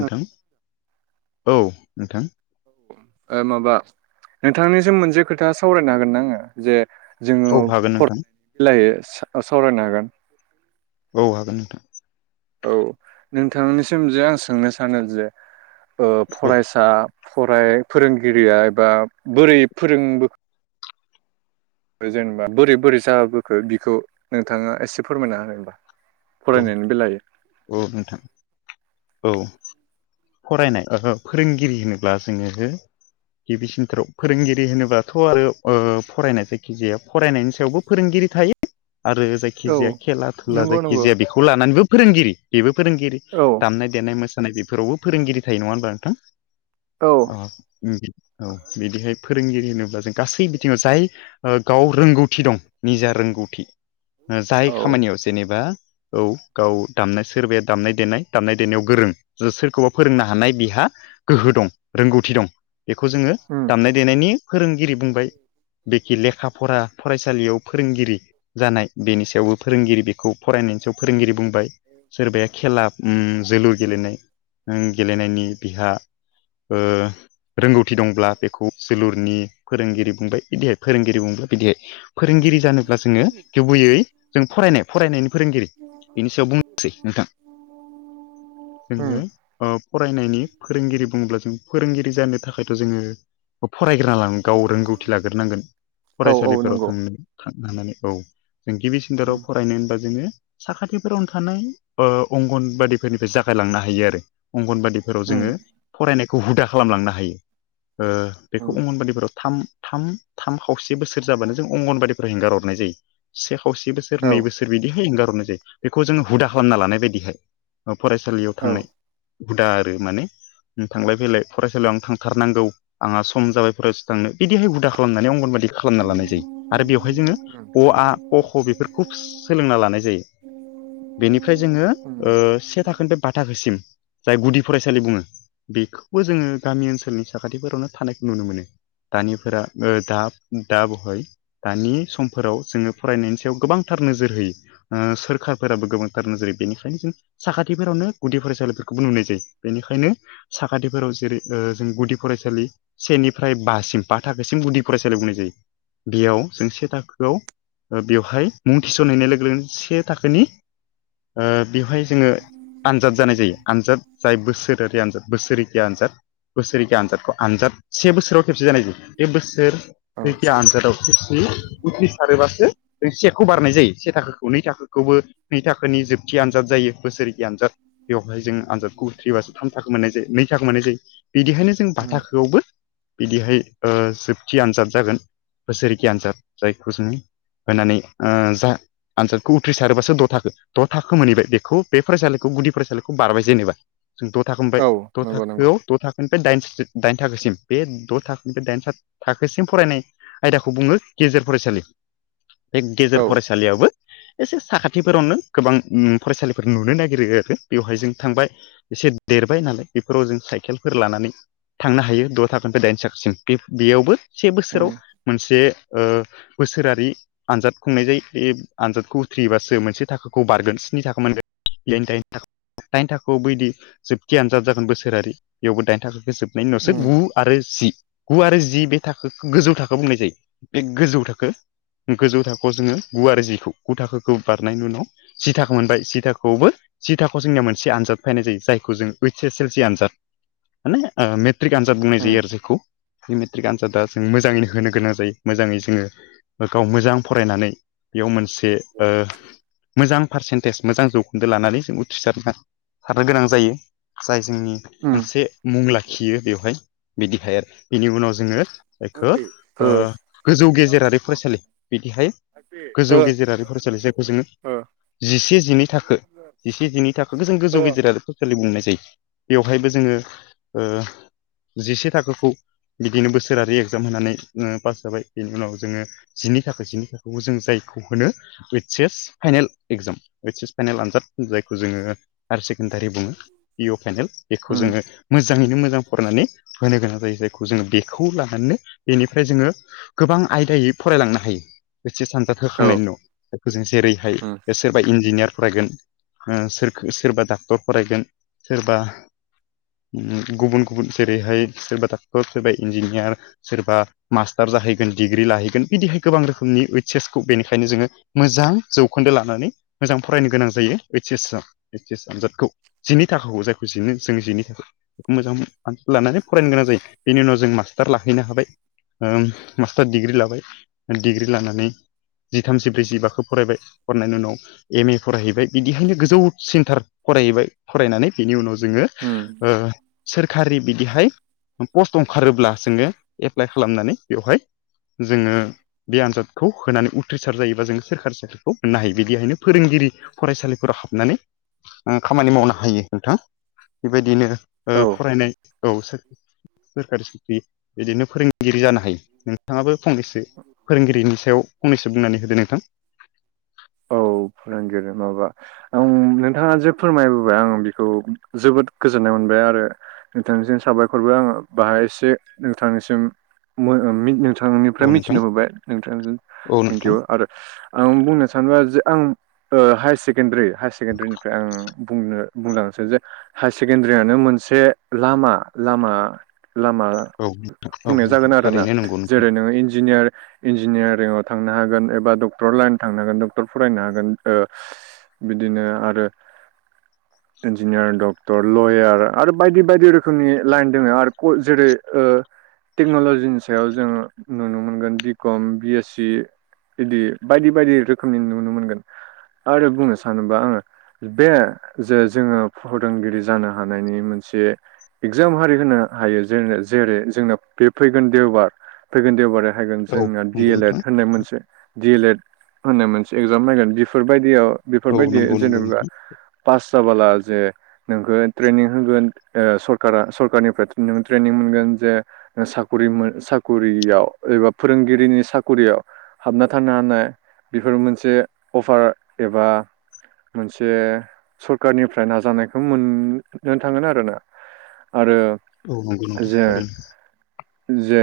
ओ औ नोंथां माबा नोंथांनिसिम मोनसे खोथा सावरायनो हागोन ना आङो जे जोङो औ हागोन फर नोंथां लायो सावरायनो हागोन औ हागोन नोंथां औ नोंथांनिसिम जे आं सोंनो सानो जे ओ औ फरायसा फराय फोरोंगिरिया एबा बोरै फोरोंबो जेनेबा बोरै बोरै जाबोखो बिखौ नोंथाङा एसे फोरमायना होबा औ फरायनायनि बेलाय औ नोंथां औ फरायनाय फोरोंगिरि होनोब्ला जोङो गिबिसिन्थाराव फोरोंगिरि होनोबाथ' आरो फरायनाय जायखिजाया फरायनायनि सायावबो फोरोंगिरि थायो आरो जायखि औ जाया खेला घुला नंगौ जायखि [unintelligible] नंगौ बेखौ लानानैबो फोरोंगिरि बेबो फोरोंगिरि औ दामनाय देनाय मोसानाय बेफोरावबो फोरोंगिरि थायो नङा होनबा नोंथां औ अ औ बिदिहाय फोरोंगिरि होनोब्ला जों गासै बिथिङाव जाय गाव रोंगौथि दं निजा रोंगौथि औ जाय खामानियाव जेनेबा औ गाव दामनाय सोरबाया दामनाय देनाय दामनाय देनायाव गोरों सोरखौबा फोरोंनो हानाय बिहा गोहो दं रोंगौथि दं बेखौ जोङो उम दामनाय देनायनि फोरोंगिरि बुंबाय बेखि लेखा फरा फरायसालियाव फोरोंगिरि जानाय बेनि सायावबो फोरोंगिरि बेखौ फरायनायनि सायाव फोरोंगिरि बुंबाय सोरबाया खेला जोलुर गेलेनाय ओं गेलेनायनि बिहा रोंगौथि दंब्ला बेखौ जोलुरनि फोरोंगिरि बुंबाय इदि आरो फोरोंगिरि बुंला [unintelligible] बिदिहाय फोरोंगिरि जानोब्ला जोङो गुबैयै जों फरायनाय फरायनायनि फोरोंगिरि बेनि सायाव बुंनोसै नोंथां उम जोङो फरायनायनि फोरोंगिरि बुङोब्ला जों फोरोंगिरि जानो थाखायथ' जोङो फरायग्रोना गाव रोंगौथि लाग्रोनांगोन औ औ फरायसालिफोराव नंगौ थांनो नानै औ जों गिबि उम सिन्थायाव फरायनो जोङो साखाथिफोरावनो थानाय अंगनबादिफोरनिफ्राय जागायलांनो हायो आरो अंगनबादिफोराव उम जोङो फरायनायखौ हुदा खालामलांनो हायो उम बेखौ अंगनबादिफोराव थाम थाम थाम खावसे बोसोर जाबानो जों अंगनबादिफोरा हेंगार हरनाय जायो से खावसे बोसोर औ नै बोसोर बिदिहाय एंगारहरनाय जायो बेखौ जोङो हुदा खालामना लानाय बायदिहाय फरायसालियाव औ थांनाय हुदा आरो माने थांलाय फैलाय फरायसालियाव आं थांथारनांगौ आंहा सम जाबाय फरायसालियाव थांनो बिदिहाय हुदा खालामनानै अंगनबादि खालामना लानाय जायो आरो बेवहाय जोङो उम अ आ क ख बेफोरखौ सोलोंना लानाय जायो बेनिफ्राय जोङो उम से थाखोनिफ्राय बा थाखोसिम जाय गुदि फरायसालि बुङो बेखौबो जोङो गामि ओनसोलनि साखाथिफोरावनो थानायखौ नुनो मोनो दानिफोरा दा दा बहाय दानि समफोराव जोङो फरायनायनि सायाव गोबांथार नोजोर होयो सोरखारफोराबो गोबांथार नोजोर बेनिखायनो जों साखाथिफोरावनो गुदि फरायसालिफोरखौबो नुनाय जायो बेनिखायनो साखाथिफोराव जेरै जों गुदि फरायसालि सेनिफ्राय बासिम बा थाखोसिम गुदि फरायसालियाव होनाय जायो बेयाव जों से थाखोआव बेवहाय मुं थिसनहैनाय लोगो लोगो से थाखोनि बेवहाय जोङो आनजाद जानाय जायो आनजाद जाय बोसोरारि आनजाद बोसोरै जि आनजाद बोसोरखिया आनजादखौ आनजाद से बोसोराव खेबसे जानाय जायो बे बोसोर औ बोसोरखिया आनजादाव खेबसे उद्रिसारोबासो एसे थाखोखौ बारनाय जायो से थाखोखौ नै थाखोखौबो नै थाखोनि जोबथि आनजाद जायो बोसोरखिया आनजाद बेवहाय जों आनजादखौ उथ्रिबासो थाम थाखो मोननाय जायो नै थाखो मोननाय जायो बिदिहायनो जों बा उम थाखौआवबो बिदिहाय जोबथि आनजाद जागोन बोसोरखिया आनजाद जायखौ जोङो होनानै ओ दा आनजादखौ उथ्रिसारोबासो द' थाखो द' थाखो मोनहैबाय बेखौ बे फरायसालिखौ गुदि फरायसालिखौ बारबाय जेनेबा जों द' थाखो मोनबाय औ द' नंगौ नंगौ थाखोआव द' थाखोनिफ्राय दाइन दाइन थाखोसिम बे द' थाखोनिफ्राय दाइन थाखोसिम फरायनाय आयदाखौ बुङो गेजेर फरायसालि बे औ गेजेर फरायसालियाबो एसे साखाथिफोरावनो गोबां फरायसालिफोर नुनो नागिरो बेयावहाय जों थांबाय एसे देरबाय नालाय बेफोराव जों साइकेलफोर लानानै थांनो हायो द' थाखोनिफ्राय दाइन थाखोसिम बेयावबो से बोसोराव उम मोनसे बोसोरारि आनजाद खुंनाय जायो बे आनजादखौ उथ्रियोबासो मोनसे थाखाखौ बारगोन स्नि थाखो मोनगोन [unintelligible] दाइन थाखोआव बायदि जोबथि आनजाद जागोन बोसोरारि बेयावबो दाइन थाखोखौ जोबगोन [unintelligible] उम गु आरो जि गु आरो जि बे थाखो गोजौ थाखो बुंनाय जायो बे गोजौ थाखो गोजौ थाखो खौ जोंङो गुवार जिखौ गु थाखोखौ बारनायनि उनाव जि थाखो मोनबाय जि थाखोआवबो जि थाखोआव जोंनिया मोनसे आनजाद फैनाय जायो जायखौ जों ओइस एस एल सि आनजाद माने मेट्रिक आनजाद बुंनाय उम जायो आरो जायखौ मेट्रिक आनजादा जों मोजाङैनो होनो गोनां जायो मोजांङै जोंङो गाव मोजां फरायनानै बेयाव मोनसे मोजां पारसेन्टेज मोजां जौखोन्दो लानानै जों उथ्रिसारना सारनो गोनां जायो जाय जोंनि उम मोनसे मुं लाखियो बेवहाय बिदिहाय आरो बिनि उनाव जोंङो ओ जायखौ गोजौ गेजेरारि फरायसालि बेहाय गोजौ गेजेरारि फरायसालि जायखौ जोंङो ओ जिसे जिनै थाखो जिसे जिनै थाखोखौ जों गोजौ ओ गेजेराव सलि बुंनाय जायो बेवहायबो जोंङो जिसे थाखोखौ बिदिनो बोसोरारि एगजाम होनानै पास जाबाय बेनि उनाव जोंङो जिनि थाखोसेनि थाखोआवबो जों जायखौ होनो ओइस एस फाइनेल एक्जाम ओइस एस फाइनेल आनजाद जायखौ जोंङो हायार सेकेणडारि बुंङो पिअ फायनेल बेखौ उम जोंङो मोजाङैनो मोजां फरायनानै होनो गोनां जायो जायखौ जोंङो बेखौ लानानैनो बेनिफ्राय जोंङो गोबां आयदायै फरायलांनो हायो। ओइस एस सानजाद औ होखांनायनि न' बेखौ जों जेरैहाय उम बे सोरबा इन्जिनियार फरायगोन सोरखो सोरबा डाक्टर फरायगोन सोरबा गुबुन गुबुन जेरैहाय सोरबा डाक्टर सोरबा इन्जिनियार सोरबा मास्टार जाहैगोन डिग्रि लाहैगोन बिदिहाय गोबां रोखोमनि ओइस एसखौ बेनिखायनो जोंङो मोजां जौखोन्दो लानानै मोजां फरायनो गोनां जायो ऐइस एस ऐइस एस आनजादखौ जिनि थाखोखौ जायखौ जिनो जों जिनि थाखाय बेखौ मोजां मोनो लानानै फरायनो गोनां जायो बेनि उनाव जों मा टार लाहैनो हाबाय मास्टार डिग्रि लाबाय डिग्रि लानानै जिथाम जिब्रै जिबाखो फरायबाय फरायनायनि उनाव एम ए फरायहैबाय बिदिहायनो गोजौ सेन्टार फरायहैबाय फरायनानै बेनि उनाव जोंङो उम ओ सोरखारि बिदिहाय पस्ट ओंखारोब्ला जोंङो एप्लाइ खालामनानै बेवहाय जोंङो बे आनजादखौ होनानै उथ्रिसार जायोबा जों सोरखारि साख्रिखौ मोननो हायो बिदिहायनो फोरोंगिरि फरायसालिफोराव हाबनानै खामानि मावनो हायो नोंथां बेबायदिनो औ फरायनाय औ सोरखारि साख्रि बिदिनो फोरों फोरोंगिरि जानो हायो नोंथांङाबो फंनैसो फोरोंगिरिनि सायाव फंनैसो बुंनानै होदो नोंथां [inaudible] औ फोरोंगिरि माबा आं नोंथांङा जे फोरमायबोबाय आं बेखौ जोबोद गोजोननाय मोनबाय आरो नोंथांनिसिम साबायखरबो आंङो बाहाय एसे नोंथांनिसिम औ नोंथांनिफ्राय नोंथां मिथिनो हाय नोंथां औ थेंक नोंथां इउ आरो आं बुंनो सानोबा जे आं हायार सेकेण्डारि हायार सेकेण्डारिनिफ्राय आं बुंनो बुंलांनोसै जे हायार सेकेणडारियानो मोनसे लामा लामा लामा औ नोंथां औ बुंनाया जागोन नोंथां थारैनो नंगौ नोंथां जेरै नोंङो इन्जिनियार इन्जिनियारिंआव थांनो हागोन एबा डक्टर लाइन थांनो हागोन डक्टर फरायनो हागोन बिदिनो आरो [inaudible] इन्जिनियार डक्टर लयार आरो बायदि बायदि रोखोमनि लाइन दोङो आरो जेरै‌ ओ टेक्न'ल'जिनि सायाव जों नुनो मोनगोन बि कम बि एस सि इदि बायदि बायदि रोखोमनि नुनो मोनगोन आरो बुंनो सानोबा आंङो बे जे जोंङो फोरोंगिरि जानो हानायनि मोनसे इगजाम हारि होनो हायो जे जेरै जोंना बे फैगोन देवबार फैगोन देवबारया हायगोन औ जोंना डि नंगौ एल एड नोंथां होननाय मोनसे डि एल एड होननाय मोनसे एगजाम फायगोन बेफोरबायदियाव औ बेफोरबायदि नंगौ नंगौ जेनेबा नोंथां पास जाबाला जे नोंखौ ट्रेनिं होगोन सरका सरकारनिफ्रायों ट्रेनिं मोनगोन जे साखरि साखरियाव एबा फोरोंगिरिनि साखरियाव हाबना थानो हानाय बेफोर मोनसे अफार एबा मोनसे सरखारारनिफ्राय नाजानायखौ मोननो थांगोन आरोना आरो औ नंगौ नोंथां जे थारैनो जे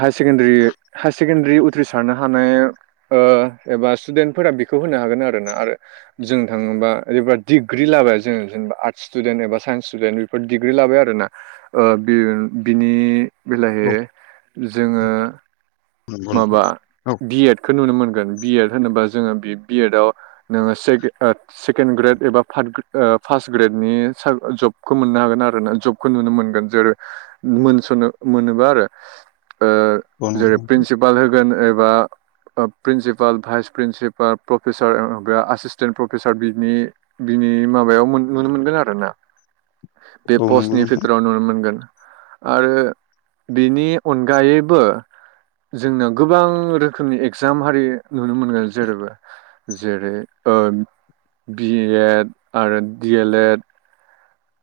हाय सेकेणडारि हाय सेकेण्डारि उथ्रिसारनो हानाय एबा स्टुदेन्टफोरा बेखौ होनो हागोन आरो ना आरो जों थांङोबा ओरैबा दिग्रि लाबाय जों जेनबा आर्टस स्टुडेन्ट एबा साइन्स स्टुेन्ट दिडिग्रि लाबाय आरोना ओ बि बिनि बेलाहै औ जोंङो नंगौ नोंथां माबा औ बि एदखौ नुनो मोनगोन बि एड होनोबा जोंङो बि बि एडआव नोंङो से सेकेणड ग्रेड एबा फार्ड ग्रेड फार्स्ट ग्रेड नि जबखौ मोननो हागोन आरो ना जब खौ नुनो मोनगोन जेरै मोनसनो मोनोबा आरो ओ औ नंगौ नोंथां [unintelligible] होगोन एबा principal vice principal professor [unintelligible] assistant professor बिनि बिनि माबायाव नुनो मोनगोन आरोना बे औ नंगौ पस्टनि नोंथां बिथोराव नुनो मोनगोन आरो बिनि अनगायैबो जोंना गोबां रोखोमनि एगजाम हारि नुनो मोनगोन जेरैबो जेरै बि एड आरो डि एल एड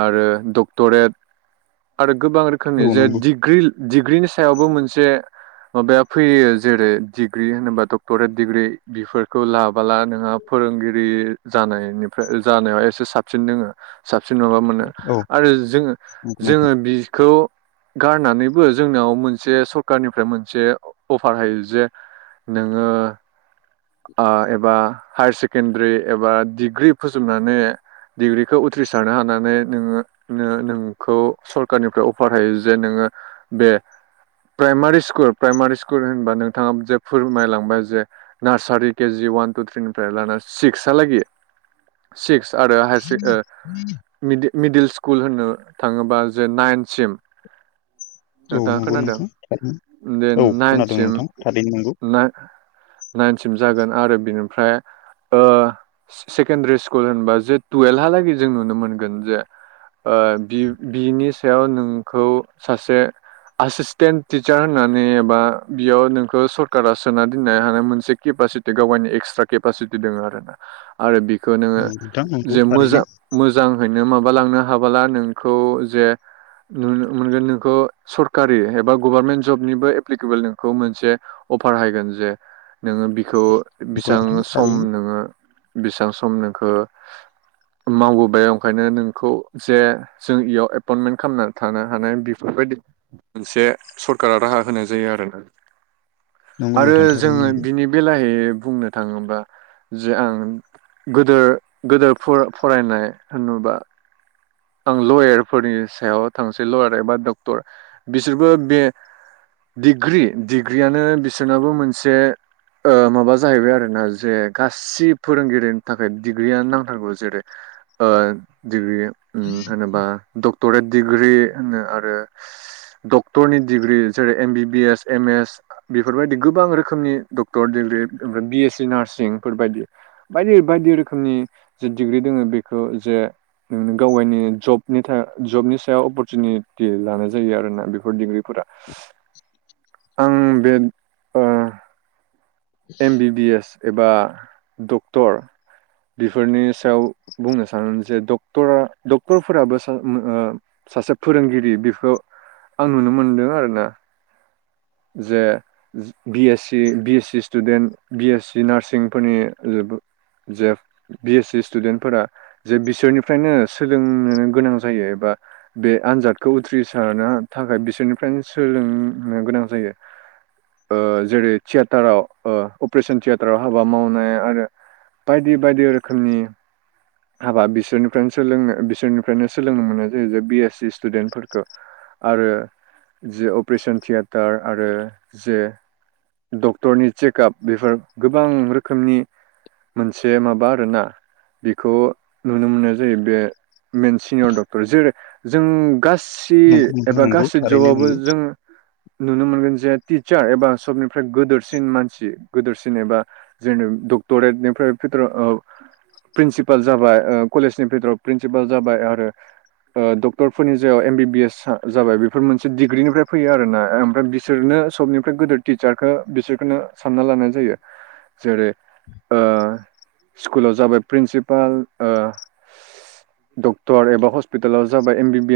आरो डक्टरेट आरो गोबां रोखोमनि औ जे नंगौ डिग्रि डिग्रिनि सायावबो मोनसे माबाया फैयो जेरै डिग्रि होनोबा डक्ट'रेट डिग्रि बेफोरखौ लाबोला नोंहा फोरोंगिरि जानायनिफ्राय जानायाव एसे साबसिन दोङो साबसिन माबा मोनो औ आरो जों नंगौ जोङो नोंथां बिखौ गारनानैबो जोंनाव मोनसे सरखारनिफ्राय मोनसे अफार हायो जे नोङो आ एबा हायार सेकेणडारि एबा डिग्रि फोजोबनानै डिग्रिखौ उथ्रिसारनो हानानै नोङो नो नों खौ सरखारारनिफ्राय अफार होायो जे नोङो बे प्राइमारि स्कुल प्राइमारि स्कुल होनबा नोंथाङा जे फोरमायलांबाय जे नार्सारि केजि वान टु थ्रिनिफ्राय लाना सिक्सआलागि सिक्स आरो हायार ओ मिदग मिदिल स्कुल होनो थाङोबा जे नाइनसिम औ नोंथाङा नंगौ खोनादों नोंथां थारैनो बेे औ खोनादों नाइनसिम नोंथां थारैनो नंगौ ना नाइनसिम जागोन आरो बिनिफ्राय ओ सेकेणडारि स्कुल होनबा जे टुयेल्भहालागै जों नुनो मोनगोन जे ओ बि बिनि सायाव नोंखौ सासे एसिसटेन्ट टिचार होननानै एबा बेयाव नोंखौ सरकारा सोना दोननो हानाय मोनसे केपासि बे गावगायनि एक्सट्रा केपासिटि दोङो आरो [inaudible] आरो बिखौ नोङो नंगौ नोंथां नंगौ जे थारैनो मोजां मोजाङैनो माबालांनो हाबोला नों खौ जे नुनो मोनगोन नोंखौ सरकारि एबा गभारनमेन्ट जबनिबो एप्लिकेबोल नोंखौ मोनसे अफार हायगोन जे नोङो बिखौ नंगौ बिसां नोंथां सम थारैनो नोङो बेसेबां सम नोंखौ मावबोबाय ओंखायनो नोंखौ जे जों इयाव एपइन्टमेन्ट खालामनानै थानो हानाय बेफोरबायदि मोनसे सरकारा राहा होनाय जायो आरोना नंगौ आरो नोंथां थारैनो जोङो नंगौ बिनि बेलाहै बुंनो थाङोब्ला जे आं गोदोर गोदोर फर फरायनाय होनोबा आं लयारफोरनि सायाव थांसै लयार एबा डक्टर बिसोरबो बे डिग्रि डिग्रियानो बिसोरनाबो मोनसे ओ माबा जाहैबाय आरो ना जे गासै फोरोंगिरिनि थाखाय डिग्रियानो नांथारगौ जेरै ओ डिग्रि होनोबा डक्टरेट डिग्रि होनो आरो डक्टरनि डिग्रि जेरै एमबिबिएस एम एस बेफोरबायदि गोबां रोखोमनि डक्टर डिग्रि ओमफ्राय बिए सि नारसिं फोरबायदि बायदि बायदि रोखोमनि जे डिग्रि दङो बेखौ जे नुनो गाव गायनि जबनि जबनि सायाव अपरसुनिटि लानाय जायो आरोना बेफोर डिग्रिफोरा [inaudible] आं बे ओ एम बि बि एस एबा डक्टर बेफोरनि सायाव बुंनो सानो जे डक्टरा डक्टरफोराबो ओ सासे फोरोंगिरि बेखौ आं नुनो मोनदों आरोना जे B S C B S C student B S C नारसिंफोरनि जेब बि एस सि स्टुदेन्टफोरा जे बिसोरनिफ्रायनो सोलोंनो गोनां जायो एबा बे आनजादखौ उथ्रिसारनो थाखाय बिसोरनिफ्रायनो सोलोंनो गोनां जायो ओ जेरै थियेटाराव ओ अपारेशन थियेटाराव हाबा मावनाय आरो बायदि बायदि रोखोमनि हाबा बिसोरनिफ्रायनो सोलोङो बिसोरनिफ्रायनो सोलोंनो मोननाय जायो जे बि एस सि स्टुडेन्टफोरखौ आरो जे अपारेशन थियेटार आरो जे डक्टरनि चेकआप बेफोर गोबां रोखोमनि मोनसे माबा आरोना खौ नुनो मोननाय जायो बे मेन सिनियर डक्टर जेरै जों गासै नंगौ [unintelligible] नोंथां एबा नंगौ गासै थारैनो जबावबो नंगौ जों नुनो मोनगोन जे टिचार एबा सबनिफ्राय गोदोरसिन मानसि गोदोरसिन एबा जेनि डक्ट'रेटनिफ्राय भि प्रिनसिपाल जाबाय कलेजनि बिथथोराव प्रिनसिपाल जाबाय आरो डक्टरफोरनि जायाव एम बिबि एस जाबाय बेफोर मोनसे डिग्रिनिफ्राय फैयो आर ना ओमफ्राय बि बिसोरनो सबनिफ्राय गिदिर टिचारखो बिसोरखौनो सानना लानाय जायो जेरै स्कुलाव जाबाय प्रिनसिपाल डक्टर एबा हस्पिटालाव जाबाय एम बि बि ए